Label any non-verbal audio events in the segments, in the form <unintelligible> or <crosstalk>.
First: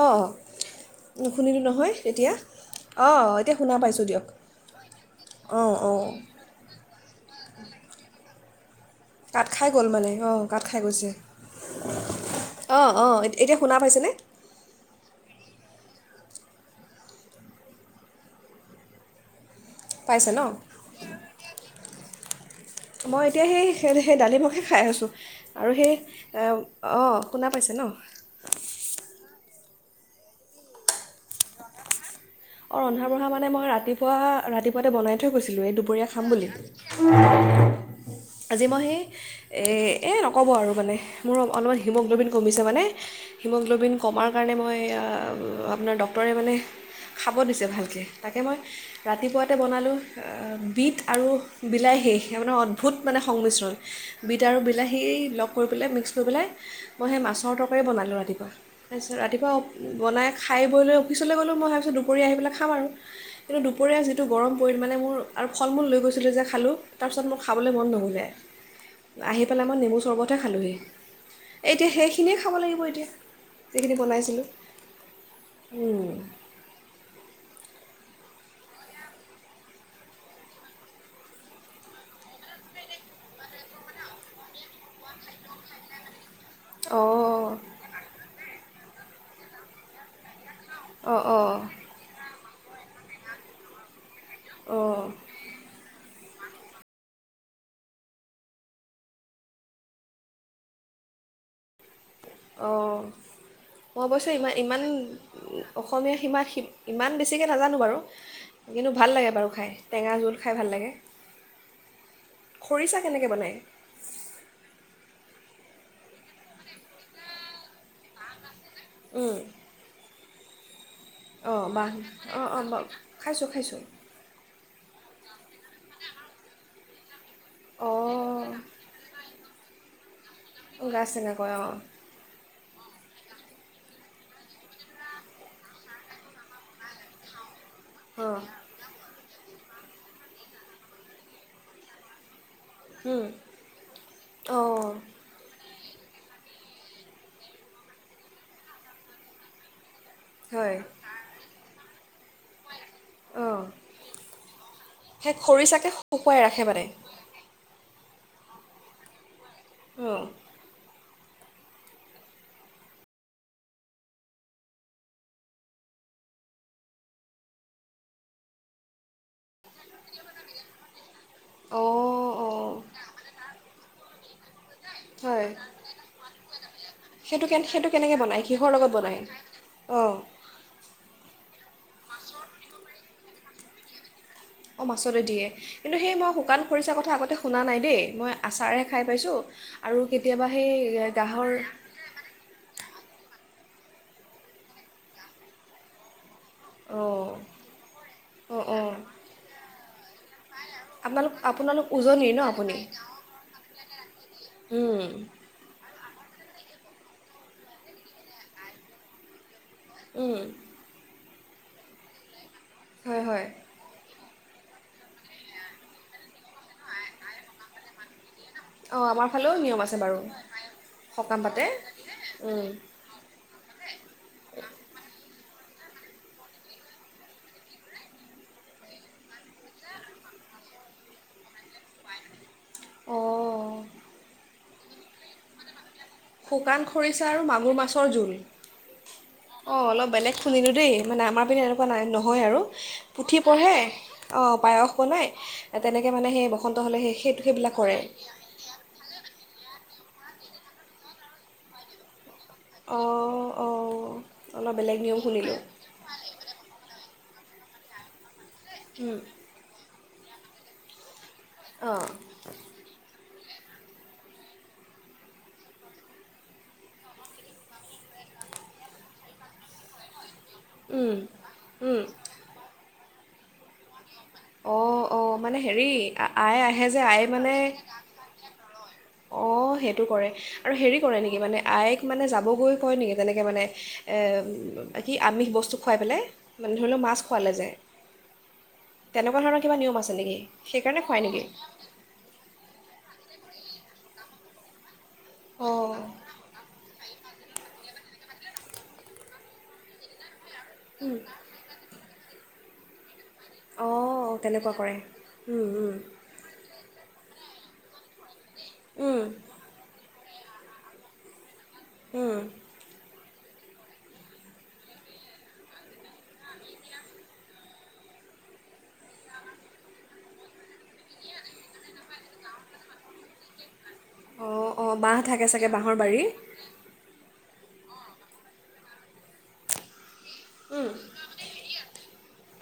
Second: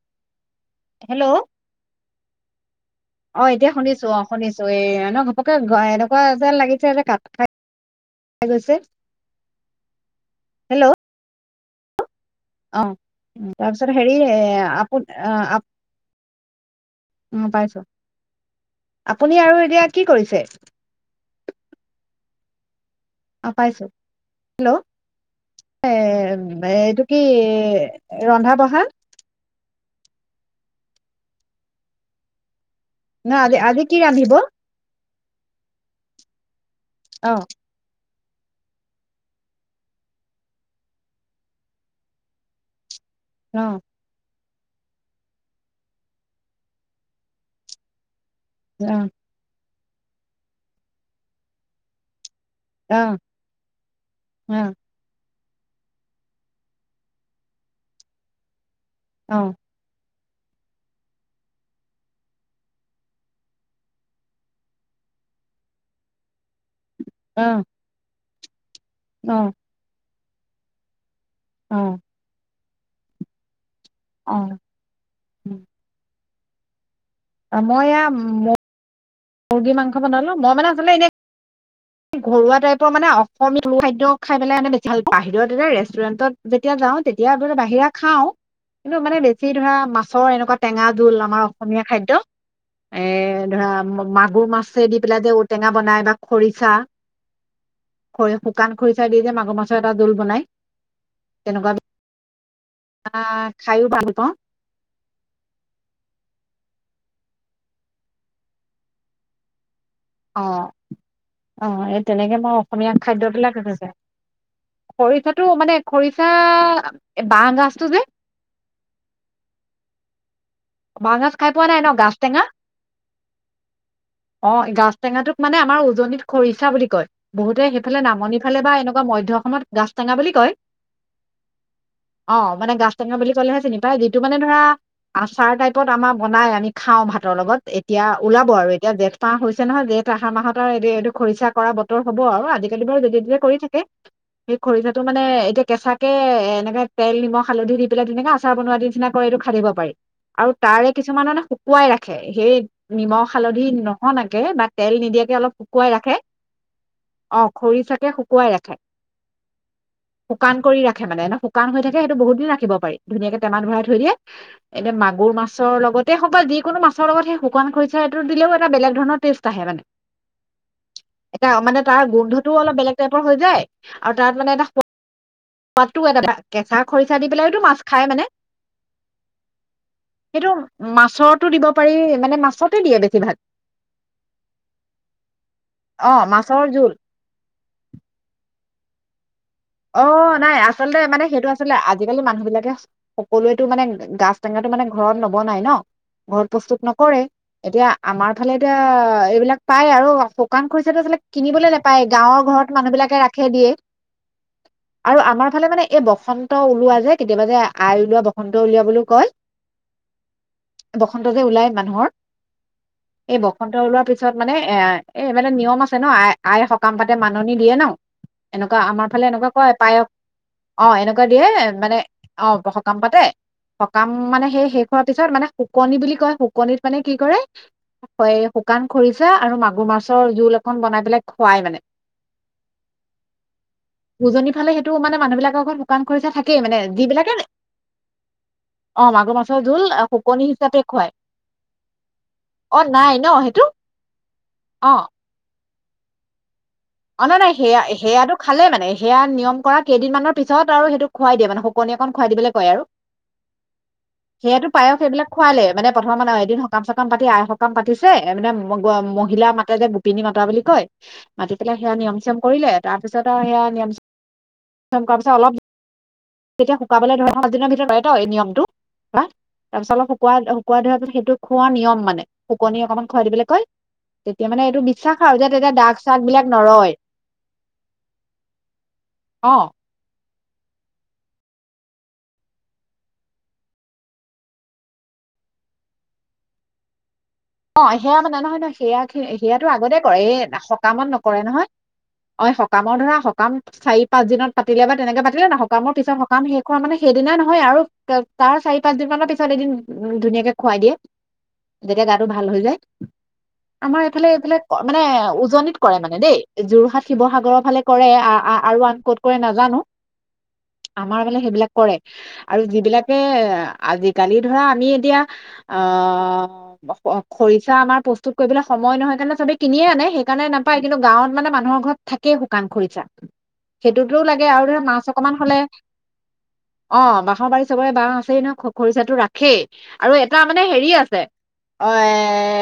অ'। Hello? অঁ অ', এতিয়া শুনা পাইছোঁ শুনিছো দিয়ক অ', শুনিছো। এ ন ঘপকে অঁ অঁ এনেকুৱা যেন লাগিছে যে কাত খাই <unintelligible> কৈছে কাত খাই গ'ল মানে, অ' কাত খাই গৈছে। <inaudible> অ' অঁ অঁ এত- এতিয়া শুনা তাৰপিছত পাইছেনে হেৰি এ আপোন আপোন উম, পাইছো। আপুনি আৰু এতিয়া কি পাইছে ন কৰিছে? <inaudible> মই এতিয়া অ সেই পাইছো সেই দালিমকে হেল্ল' খাই আছোঁ আৰু এ সেই অ এইটো কি শুনা পাইছে ন ৰন্ধা বঢ়া অ ৰন্ধা বঢ়া ন মানে আজি মই আজি কি ৰাতিপুৱা ৰান্ধিব অ ৰাতিপুৱাতে বনাই থৈ গৈছিলো এই দুপৰীয়া খাম বুলি। আহ। আজি মই সেই এ এ নক'ব আৰু মানে। মোৰ অলপমান হিমোগ্ল'বিন কমিছে মানে। অ হিমোগ্লবিন কমাৰ কাৰণে মই আ আপোনাৰ ডক্টৰে মানে খাব দিছে ভালকৈ। তাকে মই অ ৰাতিপুৱাতে বনালোঁ বিট আৰু বিলাহ শেষ সেয়া মানে অদ্ভুত অ মানে সংমিশ্ৰণ বিত অ আৰু বিলাহী লগ কৰি পেলাই মিক্স কৰি পেলাই, মই সেই মাছৰ তৰকাৰী বনালোঁ ৰাতিপুৱা। খাইছোঁ অ ৰাতিপুৱা অপ বনাই খাই বৈ লৈ অফিচলৈ গ'লো, মই ভাবিছোঁ দুপ পৰীয়া আহি পেলাই খাম আৰু, কিন্তু দুপৰীয়া যিটো গৰম পৰিল মানে মোৰ আৰু ফল মূল লৈ গৈছিলো যে খালোঁ তাৰপিছত মোৰ অ খাবলৈ মন নগ'লে। আহি পেলাই মই নেমু চৰ্বত তে খালোঁহি অ এতিয়া সেইখিনিয়ে খাব লাগিব! <unintelligible> দিয়া এইখিনি বনাইছিলোঁ উম মই ইয়াম ম মুৰ্গী মাংস বনালোঁ, মই মানে আচলতে এনেই ঘৰুৱা টাইপৰ মানে অসমীয়া খাদ্য খাই পেলাই মানে বেছি ভাল পা বাহিৰত যে ৰেষ্টুৰেণ্টত যেতিয়া যাওঁ তেতিয়া অঁ <unintelligible> বাহিৰা খাওঁ কিন্তু মানে বেছি ধৰা মাছৰ এনেকুৱাত টেঙা জোল অঁ আমাৰ অঁ অসমীয়া খাদ্য এ ধৰা ম <unintelligible> গুৰ মাছে অঁ দি পেলাই যে ঔটেঙা বনাই বা খৰিচা খৰি শুকান খৰিচাই দি যে মাগুৰ মাছৰ এটা দোল বনাই তেনেকুৱা অ, বিলাক খাইও মই ভাল পাওঁ অৱশ্যে ইমা ইমান অসমীয়া সীমা সিপ ইমান বেছিকৈ নাজানো বাৰু, কিন্তু ভাল লাগে বাৰু খাই। টেঙা জোল অ খাই ভাল লাগে অ এই তেনেকে মই অসমীয়া খৰিচা কেনেকৈ খাদ্যয়বলাক সজ বনায় শৰিত টো মানে খৰিচা বাঁহ গাজটো যে উম বাঁহ গাজ খাই পোৱা অঁ নাই বাহ ন গাজ টেঙা অঁ অঁ ব খাইছোঁ খাইছোঁ অ গাজ টেঙাটোক মানে আমাৰ উজনিত খৰিচা বুলি কয়। বহুতে সেইফালে নামনি অঁ ফালে বা এনেকুৱা মধ্য অসমত গজ টেঙা বুলি কয় গাজ টেঙা কয় অঁ। অ মানে গাজ টেঙা বুলি ক'লেহে চিনি পাই, যিটো মানে ধৰা আচ খাৰ টাইপত আমাৰ বনাই আমি খাওঁ ভাতৰ লগত এতিয়া ওলাব আৰু এতিয়া জেঠ পাহ হৈছে নহয়, জেঠ আহাৰ মাহত আৰু <unintelligible> এইটো খৰিচা কৰা বতৰ হ'ব আৰু আদি সেইটো বাৰু অঁ যেতিয়া তেতিয়াই কৰি থাকে, সেই অঁ খৰিচাটো মানে এতিয়া কেঁচাকে এনেকে তেল নিমখ হালধি দি পেলাই তেনেকে আচাৰ বনোৱাৰ নিচিনা কৰি এইটো খানিব পাৰি। আৰু হয় তাৰে কিছুমাননে শুকুৱাই ৰাখে। সেই নিমখ অঁ হালধি নহ নকে বা তেল সেই নিদিয়াকে অলপ শুকুৱাই খৰিচাকে ৰাখে মানে অ খৰি চাক তেয়া শুকুৱাই ৰাখে। অঁ শুকান কৰি ৰাখ খে মানে এনে শুকান হৈ থাকে, সেইটো বহুত দিন ৰাখিব পাৰি। ধুনীয়াকে টেমাত ভৰাই থৈ দিয়ে, এতিয়া মাগ গুৰু মাছৰ লগতে হওক বা যিকোনো মাছৰ লগত সেই শুকান খৰিচটো দিলেও এটা বেলেগ ধৰণৰ টেষ্ট আহে মানে। এটা, মানে তাৰ অঁ অঁ গোন্ধটোও অলপ বেলেগ টাইপৰ হৈ যায়, আৰু তাত মানে এটা স হয় পোৱাতটো এটা কেঁচা খৰিচা দি সেইটো পেলাইতটো কেনে মাছ সেইটো খায় কেনেকৈ মানে। বনায় কিহৰ লগত বনায় অঁ সেইটো মাছৰটো দিব পাৰি, মানে মাছতো দিয়ে বেছিভাগ। অ মাছতো দিয়ে, কিন্তু সেই অ মই শুকান মাছৰ জোল খৰিচা কথা আগতে শুনা নাই দেই, মই আচাৰহে খাই পাইছোঁ। আৰু অ কেতিয়াবা নাই, সেই আচলতে মানে সেইটো গাহৰ আচলে আজিকালি মানুহ বিলাকে সকলোৱেতো মানে গাছ টেঙাটো মানে ঘৰত নব নাই ন। ঘৰত প্ৰস্তুত নকৰেই। অঁ এতিয়া আমাৰ ফালে অঁ এতিয়া অঁ এইবিলাক পাই আৰু ৰাকো। কান খৰিছাটো আচলতে আপোনালোক কিনিবলৈ আপোনালোক নেপায়, উজনিৰ ন গাঁৱৰ আপুনি ঘৰত মানুহ বিলাকে ৰাখে দিয়ে। উম আৰু আমাৰ ফালে মানে এ বসন্ত ওলোৱা যে, কেতিয়াবা যে আই ওলোৱা বসন্ত উলিৱা বুলিও কয় উম। খন্ততে ওলায় মানুহৰ হয় এই হয় বসন্ত ওলোৱাৰ পিছ পিছত মানে এ, এ মানে নিয়ম আছে ন, আই আইে সকাম পাতে মাননি দিয়ে ন। এনেকুৱা, অঁ আমাৰ ফালে এনেকু ফালেও সয় নিয়ম আছে পায়স বাৰু অ এনেকুৱা সকাম দিয়ে পাতে মানে অ উম। সকাম পাতে কাম মানে সেই শেষ হোৱাৰ পিছত মানে শুকনি বুলি কয়, শুকনিত মানে কি কৰে, হয় শুকান খৰিচা আৰু মাগুৰ মাছৰ জোল এখন বনাই পেলাই খুৱাই মানে। অ'। উজনি ফালে সেইটো মানে মানহিলাকৰ ঘৰত শুকান খৰিচা থাকেই মানে শুকান খৰিচা যিবিলাকে আৰু মাগুৰ মাছৰ জোল, অ মাগুৰ মাছৰ জোল অ', অলপ বেলেগ শুকনি শুনিলো হিচাপে দেই, খুৱাই মানে আমাৰ পিনে এনেকুৱা নাই নহয় আৰু অ নাই ন পুঠি সেইটো পঢ়ে অ' পায়স বনাই তেনেকে মানে সেই ব অ', নাই-নাই সেয়া সেয়াটো খালে মানে সেয়া নিয়ম কৰাত কেইদিনমানৰ পিছত আৰু সেইটো খুৱাই দিয়ে মানে শকনিক খুৱাই দিলে আৰু অঁ অঁ সেয়টো অলপ পায়স বেলেগ নিয়ম সেইবিলাক শুনিলোঁ খোৱালে মানে প্ৰথম মানে এদিন সকাম চ সকাম পাতি আই সকাম পাতিছে এ মানে ম উম, মহিলা মাতে যে পিনি মাতা বুলি কয় ম পেলাই সেয়া অঁ নিয়ম-চিয়ম কৰিলে তাৰপিছত সেয়া নিৰামিষ <unintelligible> কৰা পিছত অলপ তেতিয়া শুকাবলে ধৰে ন পাঁচদিনৰ ভিতৰত হয় টো এই নিয়মটো <unintelligible> তাৰপিছত অলপ শুক শুকাই ধৰা পিত উম, সেইটো খোৱাৰ উম। নিয়ম মানে শুকনি অকণমান খুৱাই দিবলে কই তেতিয়া মানে এইটো অঁ বিশ্বাস অঁ আৰু যে মানে তেতিয়া হেৰি দাগ-চাগ আ- বিলাক আই আহে নৰয়। অ', সেইটো কৰে। আৰু হেৰি কৰে নেকি মানে আইক মানে যাবগৈ কয় নেকি? তেনেকে মানে কি আমিষ বস্তু খুৱাই পেলাই, মানে ধৰি লওক মাছ খোৱালে যে অ', সেয়া মানে নহয়-নহয় সেয়া তেনেকুৱা ধৰণৰ সেয়াতো কিবা আগতে নিয়ম আছে কৰে, এই নেকি সেইকাৰণে সকামত খুৱাই নকৰে নেকি নহয় অ', সকামৰ ধৰা কাম চাৰি পাঁচ দিনত পাতিলে বা তেনেকে পাতিলে ন, সকামৰ অঁ পিছত সকাম শেষ হল মানে সেইদিনাই ন হয় আৰু তাৰ চাৰি-পাঁচ দিন মানৰ পিছত এদিন উ ধুনীয়াকে খুৱাই দিয়ে উম, আৰু ভাল হৈ যায়। আমাৰ অঁ এইফালে-এইফালে তেনেকুৱা কৰে মানে, উম, উজনিত উম, কৰে মানে দেই যোৰহাট, শিৱসাগৰত <unintelligible> ফালে কৰে আহ-আহ আৰু আন উম, ক'তকৈ নাজানো। আমাৰ মানে সেইবিলাক কৰে উম। আৰু যিবিলাকে আজিকালি ধৰা আমি এতিয়া অ' অ', খৰিচা আমাৰ প্ৰস্তুত কৰিবলৈ সময় নহয় কাৰণে চবেই কিনিয়ে আনে সেইকাৰণে নাপায়, কিন্তু গাঁৱত মানে মানুহৰ ঘৰত থাকেই শুকান খৰিচা। সেইটোতোও লাগে আৰু অঁ ধৰা অঁ মাছ বাঁহ অকমান থাকে হলে, চাগে বাঁহৰ বাৰী অ', বাঁহৰ বাৰি চবৰে বাঁহ আছেই নহয় খৰিচাটো ৰাখেই। আৰু এটা মানে হেৰি উম, আছে অ', এ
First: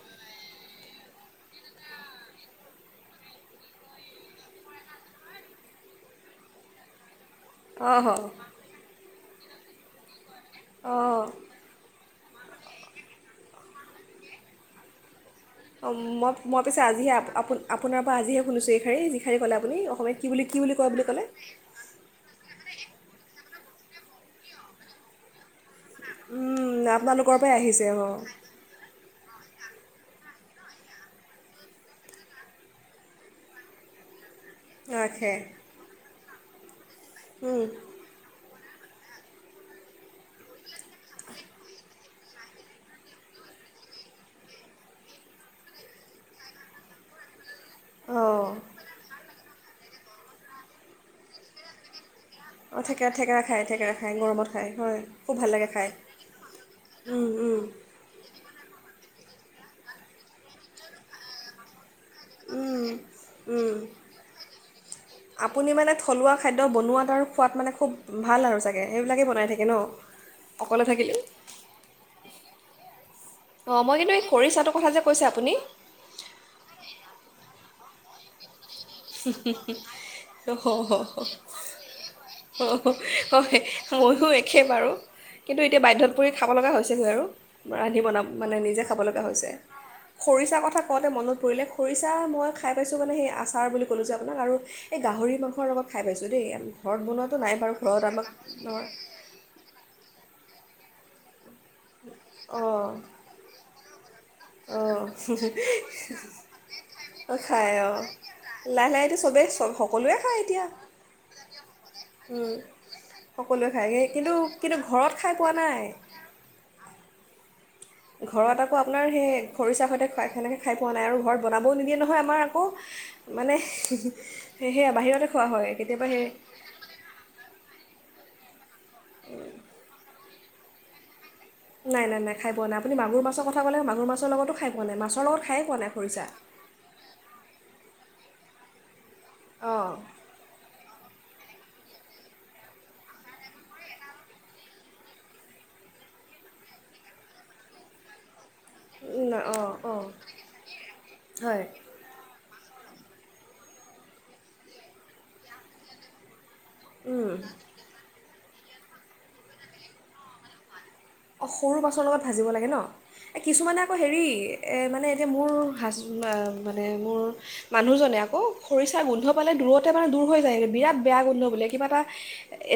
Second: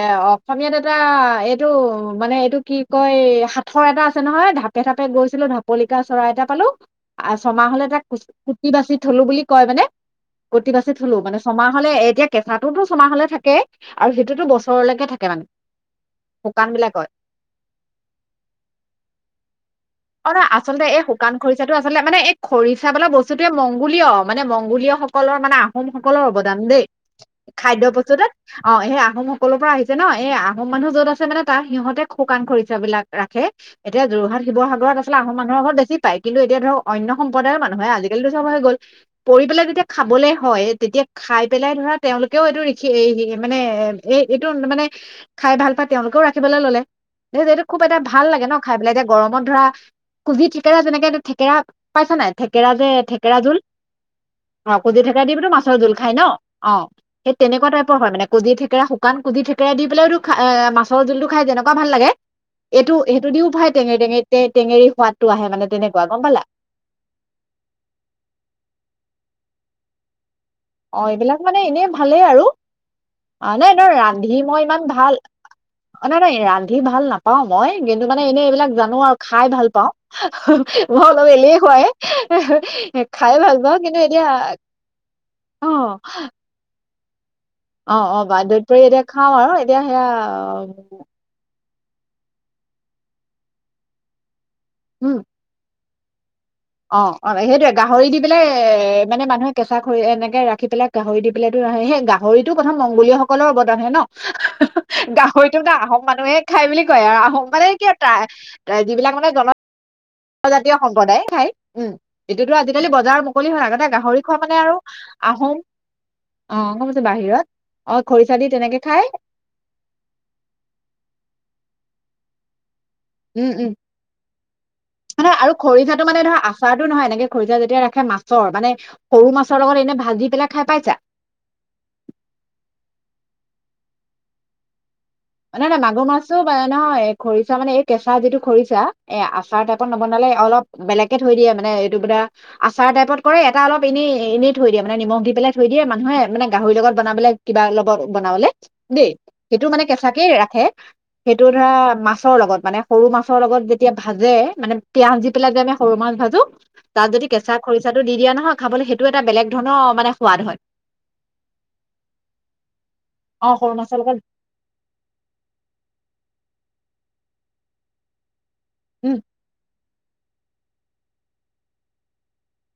এ অসমীয়াত এটা এইটো মানে এইটো কি কয় সাঁথৰ এটা আছে নহয়। ঢাপে ঢাপে গৈছিলো ঢাপলিকা চৰাই এটা পালো। ছমাহলে অঁ তাক কু অঁ কুটি বাচি থ'লো বুলি। কয় মানে। কুটি বাচি থ'লো, অঁ মানে ছমাহ হলে এতিয়া কেঁচাটোতো ছমাহলে থাকে আৰু সেইটোতো বছৰলৈকে থাকে মানে। অ' মই মই শুকান পিছে বিলাকত আজিহে আপোনাৰ পৰা আজিহে শুনিছোঁ এই শাৰী যি শাৰী ক'লে আপুনি অ'। অ' ন আচলতে এই শুকান খৰিচাটো আচলতে মানে এই খৰি ৰিচা বোলা বস্তুতোৱে মংগোলীয়। মানে মংগোলীয় সকলৰ মানে আহোমসকলৰ অৱদান উম, দেই, আপোনালোকৰ পৰাই খাদ্য আহিছে অঁ বস্তুটোত অ', সেই আহোম সকলৰ পৰা আহিছে ন। এই আহোম মানুহ যত আছে মানে তাৰ সিহঁতে শুকান খৰিচা বিলাক ৰাখে। এতিয়া যোৰহাট শিৱ বোৰত আছলতে ৰাখে আহোম মানুহৰ ঘৰত বেছি পায়। কিন্তু এতিয়া ধৰক অন্য সম্পদায়ৰ উম মানুহে আজিকালিতো চব হৈ গ'ল। কৰি পেলাই যেতিয়া খাবলৈ হয় তেতিয়া খাই পেলাই ধৰা তেওঁলোকেও এইটো ৰিখি এৰি নিদিয়ে মানে এইটো মানে খাই ভাল পাই তেওঁ তেওঁলোকেও ৰান্ধিবলৈ ল'লে এইটো খুব এটা ভাল অঁ লাগে ন' খাই পেলাই এতিয়া গৰমত ধৰা কুজি থেকেৰা যেনেকে এটা থেকেৰা পাইছা নাই? থেকেৰা অঁ যে থেকেৰা জোল খায় থেকেৰা খায় গৰমত খায় অ, ' হয় কোজি থেকেৰা দি খুব টো ভাল লাগে মাছৰ খায় জোল খাই ন' অ' উম সেই উম তেনেকুৱা টাইপৰ হয় মানে কোজি থেকেৰা শুক শুাকান কুজি থেকেৰা দি পেলাইতো খা মাছৰ জোলটো খাই যেনেুৱা ভাল লাগে উম এইটো সেইটো দিও খায় উম টেঙেৰি টেঙেৰি তে আপুনি মানে থলুৱা খাদ্য বনোৱাত আৰু খোৱাত মানে খুব ভাল আৰু ছাগে সেইবিলাকেই বনাই থাকে ন। অকলে অ, ' থাকিলেও এইবিলাক মানে এনেই ভা ভালেই আৰু অ' নাই অঁ নাই মই কিন্তু এই ৰান্ধি মই খৰিচাটোৰ ইমান কথা যে ভাল কৈছে আপুনি নাই নাই ৰান্ধি ভাল নাপা পাওঁ মই কিন্তু মানে এনেই এইবিলাক জানো আৰু খায় ভাল পাওঁ, অহ মই হ হ অলপ এলেহুৱাই খায় ভাল হয় পাওঁ কিন্তু এতিয়া ময়ো একেই বাৰু কিন্তু এতিয়া অ বাধ্যত পৰি খাৱ লগা হৈছে গৈ আৰু ৰান্ধি অ', অ', বনাম, মানে বাৰদৈত পৰি নিজে খাব এতিয়া লগা খাওঁ হৈছে। আৰু এতিয়া সেয়া খৰিচা কথা কওঁতে মনত পৰিলে খৰিচা মই খাই পাইছোঁ মানে সেই আচাৰ বুলি কলো যে আপোনাক আৰু এই উম, গাহৰি মাংসৰ লগত খাই পাইছোঁ দে অ, অ সেইটোয়ে গাহৰি দি পেলাই নহয় এ মানে মানুহে কেঁচা খৰি এনেকে ৰাখি পেলাই গাহৰি দি <unintelligible> সেই গাহৰিতটো প্ৰথম অঁ মংগোলীয় সকলৰ অৱদানে হে ন? অঁ গাহৰিটো আহোম মানুহে খাই বুলি কয় আৰু অঁ, আহোম মানে খায় কিয় অঁ টা লাহে লাহে যিবিলাক এতিয়া মানে চবেই জন চব সকলোৱে খায় এতিয়া জাতীয় সম্প্ৰদায়ে খাই উম, উম, এইটোতো আজিকালি বজাৰৰ মুকলি হ সকলোৱে খায় আগতে সেই গাহৰি কিন্তু খোৱা মানে কিন্তু আৰু ঘৰত খাই পোৱা আহোম নাই অ। <unintelligible> বাহিৰত। অ', খৰিচা দি ঘৰত আকৌ তেনেকে খাই আপোনাৰ সেই খৰিচা সৈতে সেনেকৈ খাই পোৱা নাই আৰু ঘৰত বনাবও নিদিয়ে নহয়। হয় আমাৰ আকৌ উম মানে উম সেয়া বাহিৰতে মানে খোৱা আৰু হয় খৰিচাটো কেতিয়াবা মানে সেই ধৰা আচাৰটো নহয় এনেকে খৰিচা যেতিয়া ৰাখে মাছ চৰ মানে সৰু মাছৰ লগত এনে ভাজি খাই পাইছা? নাই, নাই, নাই খায়পোৱা নাই। আপুনি মাগুৰ মাছ কথা ক'লে মাগুৰ মাছৰ লগত খাইপোৱা নাই মাছ নাই-নাই মাগুৰ মাছো বা নহয় খৰিচা মানে এ কেঁচা যিটো খৰিছা। এ আচাৰ টাইপত অঁ নবনালে অলপ বেলেগকে থৈ দিয়ে আউ মানে এইটো <unintelligible> আচাৰ টাইপত কৰে। এটা অলপ এনে এনেই থৈ দিয়ে মানে নিমখ দি পেলাই, থৈ দিয়ে মানুহে মানে গাহৰি লগত বনাবলে, কিবা লগত বনাবলে। দেই সেইটো অঁ মানে কে অঁ কে ৰাখে, সেইটো হয় ধৰা মাছৰ লগত মানে সৰু মাছৰ লগত যেতিয়া ভাজে, মানে পিঁয়াজ দি পেলাই যে আমি সৰু মাছ ভাজো তাত যদি কেঁচা খৰিচা টো দি দিয়া নহয় খাবলৈ সেইটোও এটা বেলেগ ধৰণৰ মানে সোৱাদ হয়। অ, ' সৰু মাছৰ লগত ভাজিব লাগে ন? এ অ সৰু কিছুমানে আকৌ মাছৰ লগত হেৰি এ মানে এতিয়া মোৰ হাজব, মানে মোৰ মানুহজনে আকৌ খৰিচা উম গোন্ধ পালে দূৰত লগতে মানে দূৰ হৈ যায়গৈ বিৰাট বেয়া গোন্ধ বোলে। কিবা এটা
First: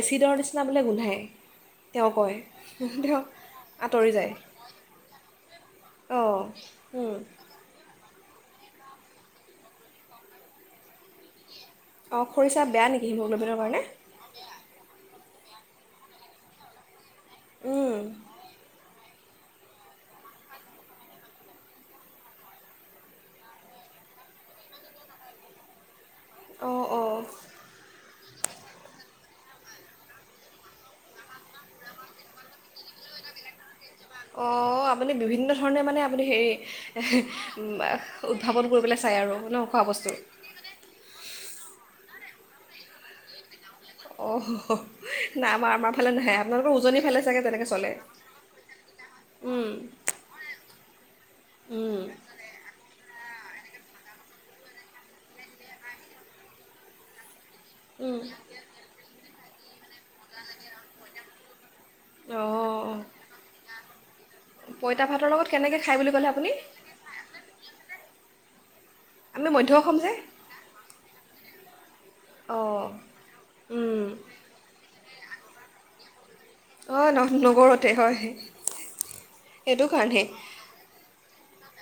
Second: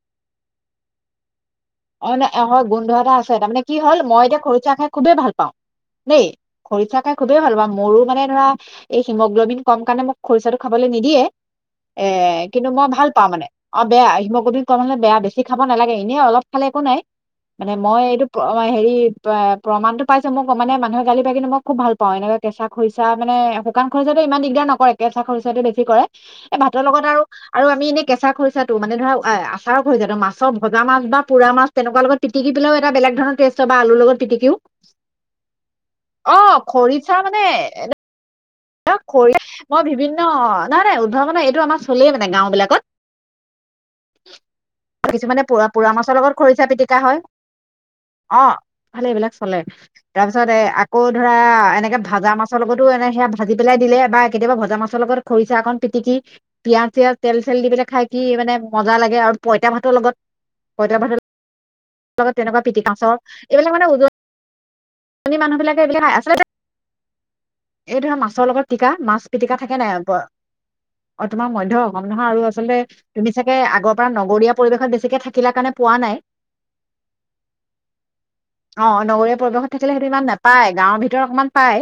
এছিডৰ নিচিনা বোলে গোন্ধায়। অ, তেওঁ ' ন কয় 'এ, হয়, গোন্ধ এটা তেওঁ আছে। তাৰমানে কি হ'ল, আঁতৰি মই যায় এতিয়া খৰচা খাই খুবেই ভাল পাওঁ। দেই। অঁ খৰিচা খাই উম। খুবেই ভাল পাওঁ, মোৰো মানে ধৰা, এই হিমোগ্লবিন কম কাৰণে, মোক খৰিচাটো খাবলৈ নিদিয়ে। এ, অঁ খৰিচা কিন্তু মই বেয়া নেকি ভাল পাওঁ মানে। হিমগ্ল'বিনৰ কাৰণে অ' বেয়া, হিমোগ্ল'বিন কম হ'লে‌ বেয়া <unintelligible> ছি খাব নালাগে, এনেই অলপ খালে একো নাই। মানে উম। মই, এইটো <unintelligible> হেৰি এ, প্ৰমাণটো পাইছে। মোক মানে, মানুহে <unintelligible> লে মই খুব ভাল পাওঁ। এনেকৈ কেঁচা খৰিচা, মানে শুকান খৰিচাটো ইমান দিগদাৰ নকৰে, কেঁচা খৰিচাটো বেছি কৰে। এ, ভাতৰ অঁ লগত অঁ আৰু, আৰু আমি এনে কেঁচা খৰিচাটো, মানে ধৰা আ-আচাৰৰ খৰিচাটো। মাছৰ, ভজা মাছ বা পোৰা মাছ, তেনেকুৱাৰ লগত পিটিকি পেলাইও এটা বেলেগ ধৰণৰ টেষ্ট হয় বা আলুৰ লগত পিটিকিও অ', আপুনি বিভিন্ন ধৰণে মানে আপুনি অ হেৰি, এহ, মাঃ, উঃ। অ, খৰি, মই বিভিন্ন, অ, নাই, নাই উদ্ভাৱনৰ এ <unintelligible> টো আমাৰ চলেই মানে, গাওঁ বিলাকত। অঁ কিছুমানে নাই পোৰা, আমাৰ পোৰা আমাৰ ফালে মাছৰ লগত নাহে খৰিচা আপোনালোকৰ পিটিকা উজনিৰ হয়। ফালে চাগে তেনেকৈ চলে অ', এইফালে এইবিলাক চলে। উম তাৰ পিছত এ, আকৌ ধৰা, উম এনেকৈ ভাজা মাছৰ লগতো, এনে সেয়া ভাজি পেলাই দিলে বা কেতিয়াবা ভজা মাছৰ লগত খৰিচা অকণ পিটিকি পিয়াঁজ-চিয়াজ তেল <unintelligible> দি পেলাই খাই উম। কি মানে মজা লাগে আৰু পঁইতা ভাতৰ লগত, পঁইতা ভাতৰ লগত অঁ তেনেকুৱা অঁ পিটিকা চব, এইবিলাক মানে উজনি পঁইতা ভাতৰ লগত মানুহ বিলাকে কেনেকৈ খায় এইবিলাক বুলি ক'লে আচলতে আপুনি? <unintelligible> ৰ লগত পিটিকা, মাছ আমি পিটিকা মধ্য থাকে নে নাই? অসম যে <unintelligible> অ, তোমাৰ মধ্য <unintelligible> নহয় আৰু আচলতে, অঁ তুমি ছাগে আগৰ উম। পৰা নগৰীয়া পৰিৱেশত বেছিকৈ থা ছিলা কাৰণে পোৱা নাই। অ', ন, নগৰতে হয়। এইটো এ, সেইটো ইমান নাপায়। গাঁৱত ভিতৰত অকণমান পায়।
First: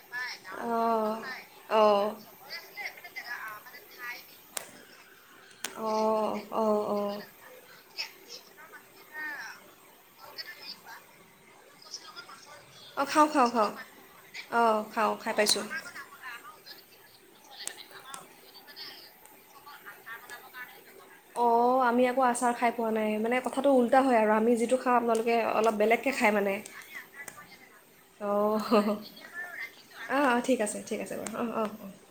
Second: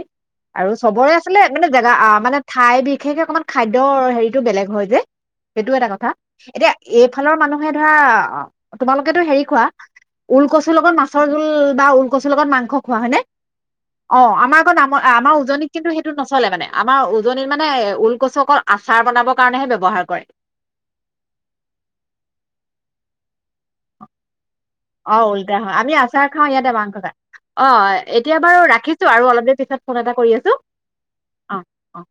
আৰু চবৰে অঁ আছিলে? মানে জেগা, অঁ আ আ, মানে ঠাই বিশেষকে, অকমান খাদ্যৰ হেৰিটো বেলেগ হয় যে, সেইটোও এটা কথা। অঁ এতিয়া অঁ অঁ এইফালৰ মানুহে ধৰা অ'। তোমালোকেটো হেৰি খোৱা, ওলকচুৰ লগত মাছৰ জোল বা ওলকচুৰ লগত মাং খোৱা অঁ হয়নে? খাওঁ খাওঁ খাওঁ অ', আমাৰ আকৌ অঁ <unintelligible> আ, খাওঁ খাই আমাৰ পাইছোঁ উজনিত কিন্তু সেইটো নচলে মানে আমাৰ উজনিত, মানে ওলকচু অকল আচাৰ বনাবৰ কাৰণেহে ব্যৱহাৰ কৰে। অ', আমি আকৌ আচাৰ খাই পোৱা নাই। মানে কথাটো উল্টা হয় আৰু আমি যি অ উল্টা হয় আমি আচাৰ খাওঁ ইয়াতে এ মাংস ভাত। অহ এতিয়া অঁ বাৰু ৰাখিছোঁ আৰু অলপ দেৰি পিছত ফোন এটা অঁ কৰি অঁ আছোঁ ঠিক আছে ঠিক আছে বাৰু অঁ অ অঁ অঁ অ।